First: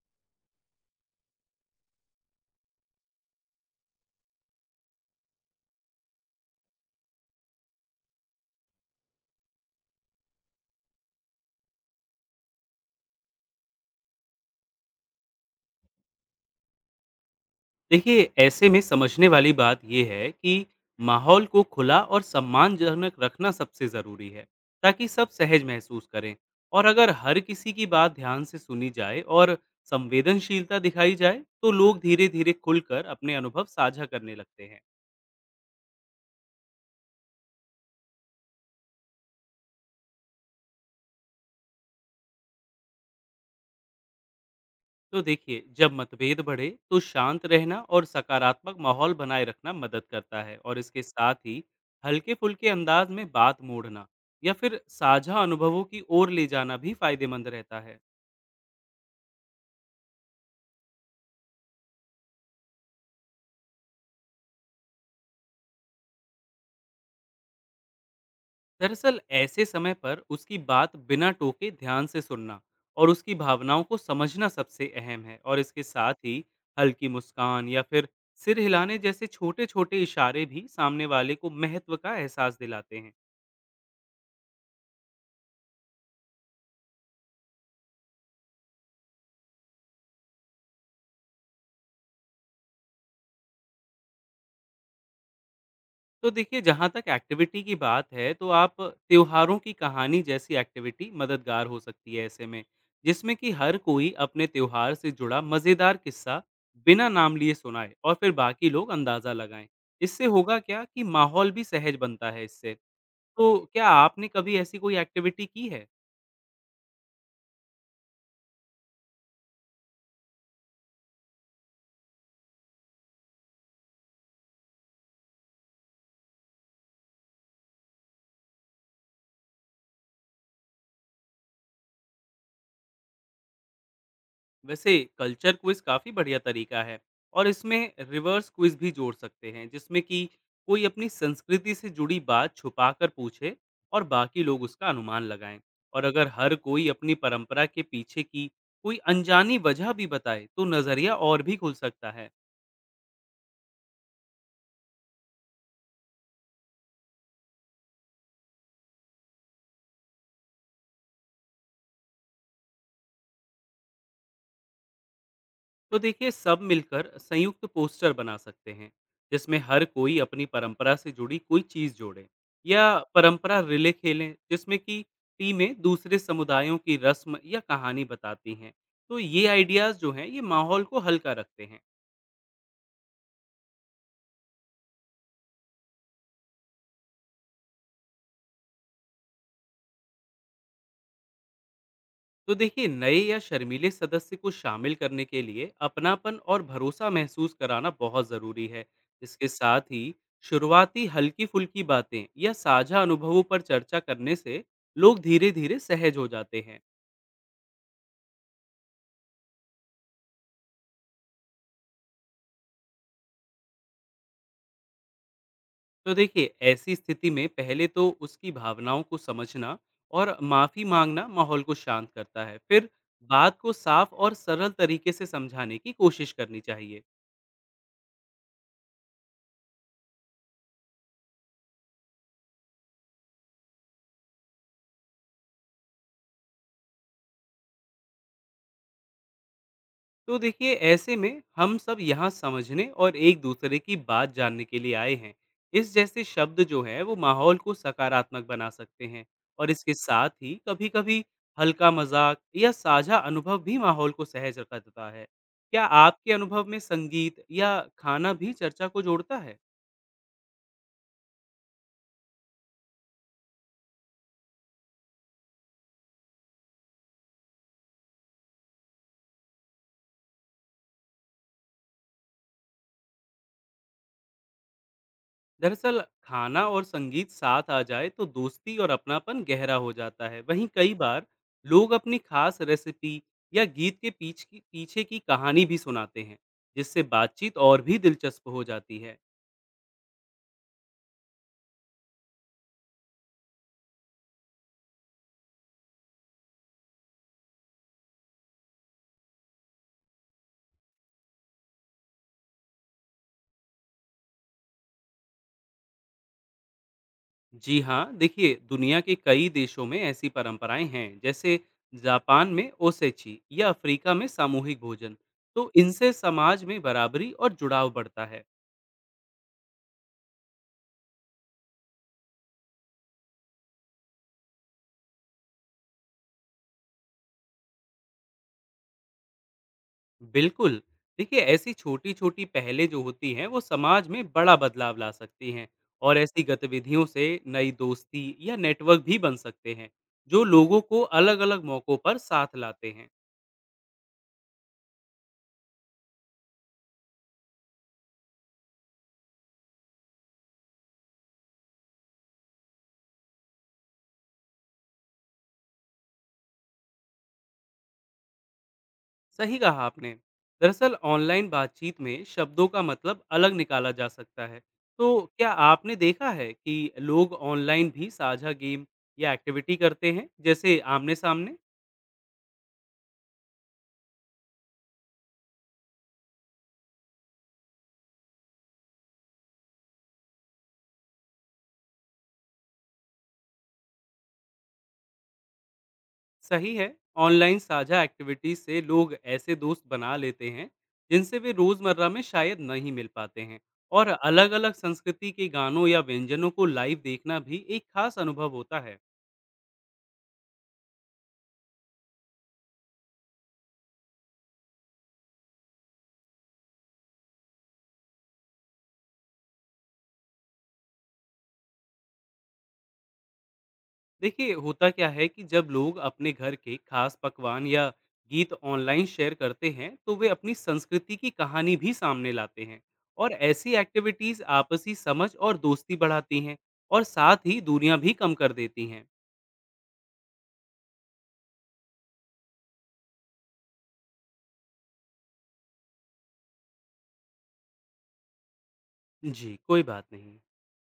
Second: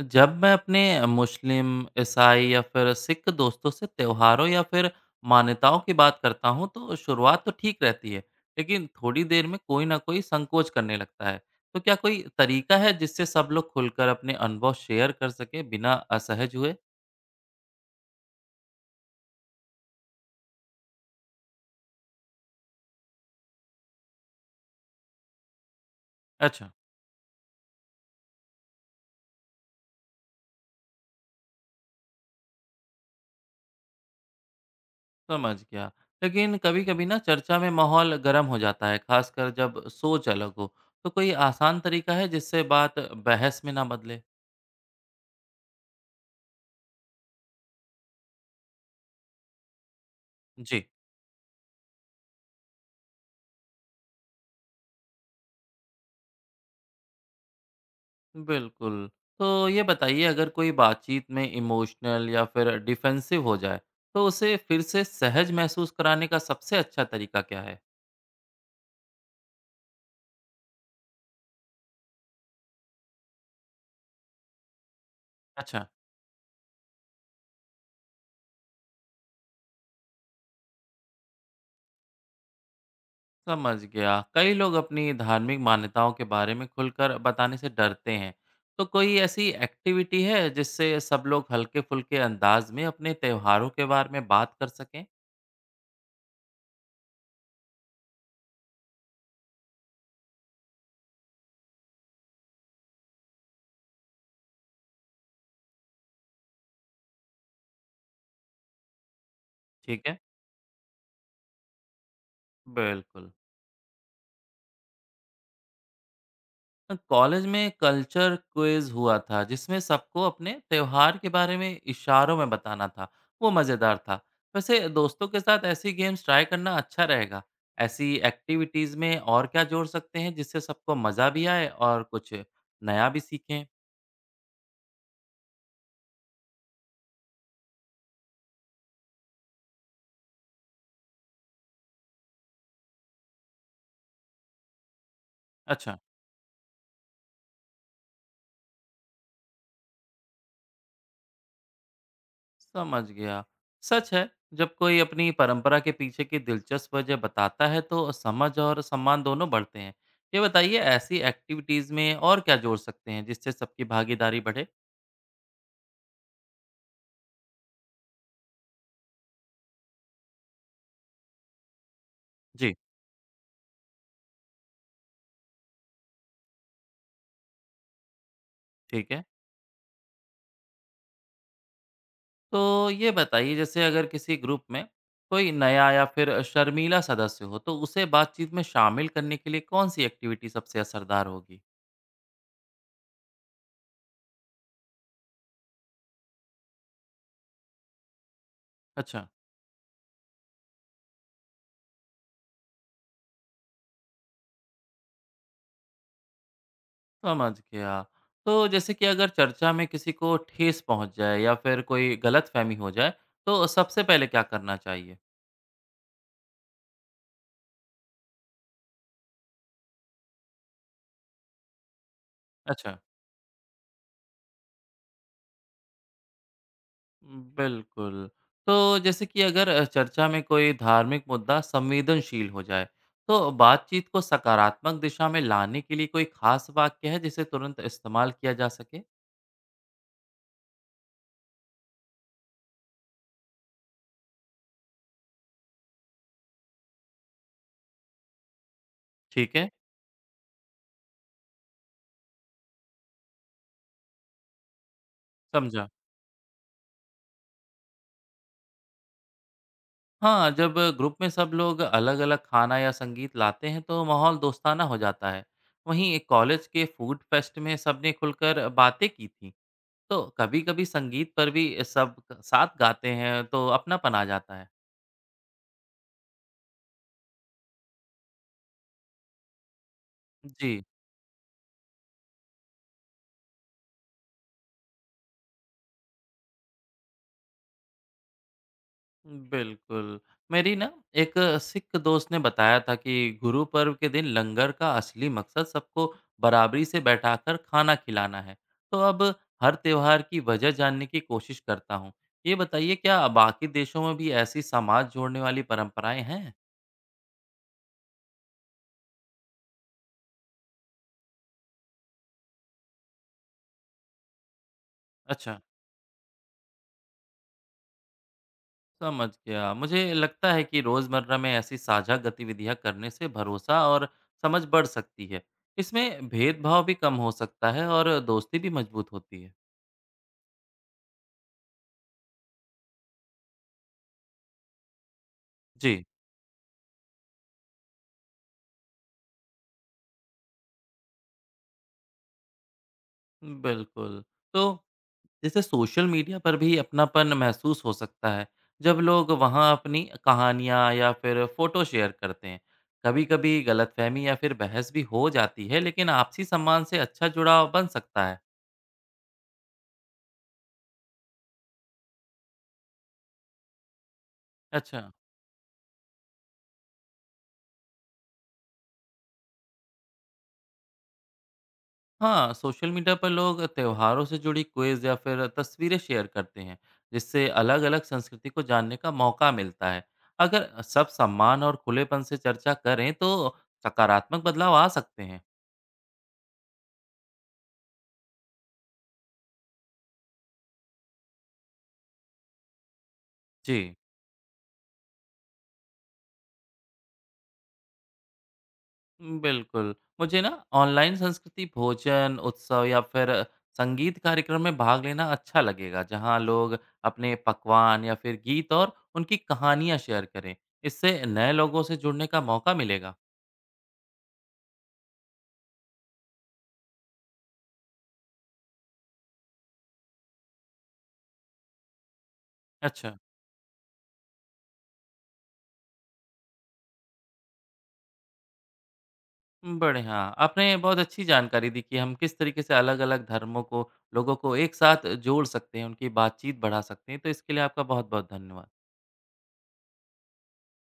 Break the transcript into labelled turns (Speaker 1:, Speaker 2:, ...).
Speaker 1: जब मैं अपने मुस्लिम, ईसाई या फिर सिख दोस्तों से त्योहारों या फिर मान्यताओं की बात करता हूँ तो शुरुआत तो ठीक रहती है, लेकिन थोड़ी देर में कोई ना कोई संकोच करने लगता है। तो क्या कोई तरीका है जिससे सब लोग खुलकर अपने अनुभव शेयर कर सके बिना असहज हुए?
Speaker 2: देखिए ऐसे में समझने वाली बात यह है कि माहौल को खुला और सम्मानजनक रखना सबसे ज़रूरी है ताकि सब सहज महसूस करें।
Speaker 1: अच्छा,
Speaker 2: और अगर हर किसी की बात ध्यान से सुनी जाए और संवेदनशीलता दिखाई जाए तो लोग धीरे धीरे खुलकर अपने अनुभव साझा करने लगते हैं।
Speaker 1: समझ गया। लेकिन कभी-कभी ना चर्चा में माहौल गर्म हो जाता है, खासकर जब सोच अलग हो। तो कोई आसान तरीका है जिससे बात बहस में ना बदले?
Speaker 2: तो देखिए, जब मतभेद बढ़े तो शांत रहना और सकारात्मक माहौल बनाए रखना मदद करता है, और
Speaker 1: जी।
Speaker 2: इसके साथ ही हल्के फुल्के अंदाज में बात मोड़ना या फिर साझा अनुभवों की ओर ले जाना भी फायदेमंद रहता है।
Speaker 1: बिल्कुल। तो ये बताइए अगर कोई बातचीत में इमोशनल या फिर डिफेंसिव हो जाए, तो उसे फिर से सहज महसूस कराने का सबसे अच्छा तरीका क्या है?
Speaker 2: दरअसल ऐसे समय पर उसकी बात बिना टोके ध्यान से सुनना और उसकी भावनाओं को समझना सबसे अहम है, और इसके
Speaker 1: अच्छा,
Speaker 2: साथ ही हल्की मुस्कान या फिर सिर हिलाने जैसे छोटे छोटे इशारे भी सामने वाले को महत्व का एहसास दिलाते हैं।
Speaker 1: समझ गया। कई लोग अपनी धार्मिक मान्यताओं के बारे में खुलकर बताने से डरते हैं। तो कोई ऐसी एक्टिविटी है जिससे सब लोग हल्के-फुल्के अंदाज में अपने त्योहारों के बारे में बात कर सकें?
Speaker 2: तो देखिए, जहाँ तक एक्टिविटी की बात है तो आप त्योहारों की कहानी जैसी एक्टिविटी मददगार हो सकती है। ऐसे में जिसमें कि हर कोई अपने त्योहार से जुड़ा मज़ेदार किस्सा बिना नाम लिए सुनाए और फिर बाकी लोग अंदाज़ा लगाएं।
Speaker 1: ठीक है,
Speaker 2: इससे होगा क्या कि माहौल भी सहज बनता है इससे।
Speaker 1: बिल्कुल।
Speaker 2: तो क्या आपने कभी ऐसी कोई एक्टिविटी की है?
Speaker 1: कॉलेज में कल्चर क्विज हुआ था जिसमें सबको अपने त्योहार के बारे में इशारों में बताना था। वो मज़ेदार था। वैसे दोस्तों के साथ ऐसी गेम्स ट्राई करना अच्छा रहेगा। ऐसी एक्टिविटीज़ में और क्या जोड़ सकते हैं जिससे सबको मज़ा भी आए और कुछ नया भी सीखें?
Speaker 2: वैसे कल्चर क्विज काफी बढ़िया तरीका है, और इसमें रिवर्स क्विज भी जोड़ सकते हैं जिसमें कि कोई अपनी संस्कृति से जुड़ी बात छुपाकर पूछे और बाकी लोग उसका अनुमान लगाएं।
Speaker 1: अच्छा,
Speaker 2: और अगर हर कोई अपनी परंपरा के पीछे की कोई अनजानी वजह भी बताए तो नजरिया और भी खुल सकता है।
Speaker 1: समझ गया। सच है। जब कोई अपनी परंपरा के पीछे की दिलचस्प वजह बताता है तो समझ और सम्मान दोनों बढ़ते हैं। ये बताइए ऐसी एक्टिविटीज़ में और क्या जोड़ सकते हैं जिससे सबकी भागीदारी बढ़े?
Speaker 2: तो देखिए, सब मिलकर संयुक्त पोस्टर बना सकते हैं जिसमें हर कोई अपनी परंपरा से जुड़ी कोई चीज जोड़े,
Speaker 1: जी,
Speaker 2: या परंपरा रिले खेलें जिसमें कि टीमें दूसरे समुदायों की रस्म या कहानी बताती हैं।
Speaker 1: ठीक
Speaker 2: तो
Speaker 1: है।
Speaker 2: ये आइडियाज जो हैं ये माहौल को हल्का रखते हैं।
Speaker 1: तो ये बताइए जैसे अगर किसी ग्रुप में कोई नया या फिर शर्मीला सदस्य हो तो उसे बातचीत में शामिल करने के लिए कौन-सी एक्टिविटी सबसे असरदार होगी?
Speaker 2: तो देखिए, नए या शर्मीले सदस्य को शामिल करने के लिए अपनापन और भरोसा महसूस कराना बहुत ज़रूरी है।
Speaker 1: अच्छा,
Speaker 2: इसके साथ ही शुरुआती हल्की फुल्की बातें या साझा अनुभवों पर चर्चा करने से लोग धीरे धीरे सहज हो जाते हैं।
Speaker 1: समझ गया। तो जैसे कि अगर चर्चा में किसी को ठेस पहुँच जाए या फिर कोई गलतफ़हमी हो जाए, तो सबसे पहले क्या करना चाहिए?
Speaker 2: तो देखिए, ऐसी स्थिति में पहले तो उसकी भावनाओं को समझना और माफ़ी मांगना माहौल को शांत करता है। फिर
Speaker 1: अच्छा।
Speaker 2: बात को साफ और सरल तरीके से समझाने की कोशिश करनी चाहिए।
Speaker 1: बिल्कुल। तो जैसे कि अगर चर्चा में कोई धार्मिक मुद्दा संवेदनशील हो जाए, तो बातचीत को सकारात्मक दिशा में लाने के लिए कोई खास वाक्य है जिसे तुरंत इस्तेमाल किया जा सके?
Speaker 2: तो देखिए, ऐसे में हम सब यहाँ समझने और एक दूसरे की बात जानने के लिए आए हैं, इस जैसे शब्द जो है वो माहौल को सकारात्मक बना सकते हैं।
Speaker 1: ठीक है,
Speaker 2: और इसके साथ ही कभी कभी हल्का मजाक या साझा अनुभव भी माहौल को सहज रखा देता है। क्या
Speaker 1: समझा।
Speaker 2: आपके अनुभव में संगीत या खाना भी चर्चा को जोड़ता है?
Speaker 1: हाँ, जब ग्रुप में सब लोग अलग-अलग खाना या संगीत लाते हैं तो माहौल दोस्ताना हो जाता है। वहीं एक कॉलेज के फूड फेस्ट में सबने खुलकर बातें की थी। तो कभी-कभी संगीत पर भी सब साथ गाते हैं तो अपनापन आ जाता है।
Speaker 2: दरअसल खाना और संगीत साथ आ जाए तो दोस्ती और अपनापन गहरा हो जाता है। वहीं
Speaker 1: जी।
Speaker 2: कई बार लोग अपनी खास रेसिपी या गीत के पीछ की पीछे की कहानी भी सुनाते हैं जिससे बातचीत और भी दिलचस्प हो जाती है।
Speaker 1: बिल्कुल। मेरी ना एक सिख दोस्त ने बताया था कि गुरु पर्व के दिन लंगर का असली मकसद सबको बराबरी से बैठाकर खाना खिलाना है। तो अब हर त्योहार की वजह जानने की कोशिश करता हूँ। ये बताइए क्या बाकी देशों में भी ऐसी समाज जोड़ने वाली परंपराएं हैं?
Speaker 2: जी हाँ, देखिए, दुनिया के कई देशों में ऐसी परंपराएं हैं, जैसे जापान में ओसेची या अफ्रीका में सामूहिक भोजन।
Speaker 1: अच्छा,
Speaker 2: तो इनसे समाज में बराबरी और जुड़ाव बढ़ता है।
Speaker 1: समझ गया। मुझे लगता है कि रोजमर्रा में ऐसी साझा गतिविधियां करने से भरोसा और समझ बढ़ सकती है। इसमें भेदभाव भी कम हो सकता है और दोस्ती भी मजबूत होती है।
Speaker 2: बिल्कुल। देखिए, ऐसी छोटी-छोटी पहलें जो होती हैं, वो समाज में बड़ा बदलाव ला सकती हैं।
Speaker 1: जी।
Speaker 2: और ऐसी गतिविधियों से नई दोस्ती या नेटवर्क भी बन सकते हैं, जो लोगों को अलग-अलग मौक़ों पर साथ लाते हैं।
Speaker 1: बिल्कुल। तो जैसे सोशल मीडिया पर भी अपनापन महसूस हो सकता है, जब लोग वहाँ अपनी कहानियाँ या फिर फ़ोटो शेयर करते हैं। कभी-कभी गलतफ़हमी या फिर बहस भी हो जाती है, लेकिन आपसी सम्मान से अच्छा जुड़ाव बन सकता है।
Speaker 2: सही कहा आपने। दरअसल ऑनलाइन बातचीत में शब्दों का मतलब अलग निकाला जा सकता है। तो
Speaker 1: अच्छा।
Speaker 2: क्या आपने देखा है कि लोग ऑनलाइन भी साझा गेम या एक्टिविटी करते हैं, जैसे आमने-सामने?
Speaker 1: हाँ, सोशल मीडिया पर लोग त्योहारों से जुड़ी क्विज़ या फिर तस्वीरें शेयर करते हैं, जिससे अलग-अलग संस्कृति को जानने का मौका मिलता है। अगर सब सम्मान और खुलेपन से चर्चा करें, तो सकारात्मक बदलाव आ सकते हैं।
Speaker 2: सही है। ऑनलाइन साझा एक्टिविटी से लोग ऐसे दोस्त बना लेते हैं जिनसे वे रोजमर्रा में शायद नहीं मिल पाते हैं।
Speaker 1: जी।
Speaker 2: और अलग अलग संस्कृति के गानों या व्यंजनों को लाइव देखना भी एक खास अनुभव होता है।
Speaker 1: बिल्कुल। मुझे ना ऑनलाइन संस्कृति भोजन, उत्सव या फिर संगीत कार्यक्रम में भाग लेना अच्छा लगेगा, जहाँ लोग अपने पकवान या फिर गीत और उनकी कहानियाँ शेयर करें। इससे नए लोगों से जुड़ने का मौका मिलेगा।
Speaker 2: देखिए, होता क्या है कि जब लोग अपने घर के खास पकवान या गीत ऑनलाइन शेयर करते हैं तो वे अपनी संस्कृति की कहानी भी सामने लाते हैं।
Speaker 1: अच्छा।
Speaker 2: और ऐसी एक्टिविटीज आपसी समझ और दोस्ती बढ़ाती हैं और साथ ही दूरियां भी कम कर देती हैं।
Speaker 1: बढ़िया, आपने बहुत अच्छी जानकारी दी कि हम किस तरीके से अलग-अलग धर्मों को लोगों को एक साथ जोड़ सकते हैं, उनकी बातचीत बढ़ा सकते हैं। तो इसके लिए आपका बहुत-बहुत धन्यवाद।
Speaker 2: जी, कोई बात नहीं।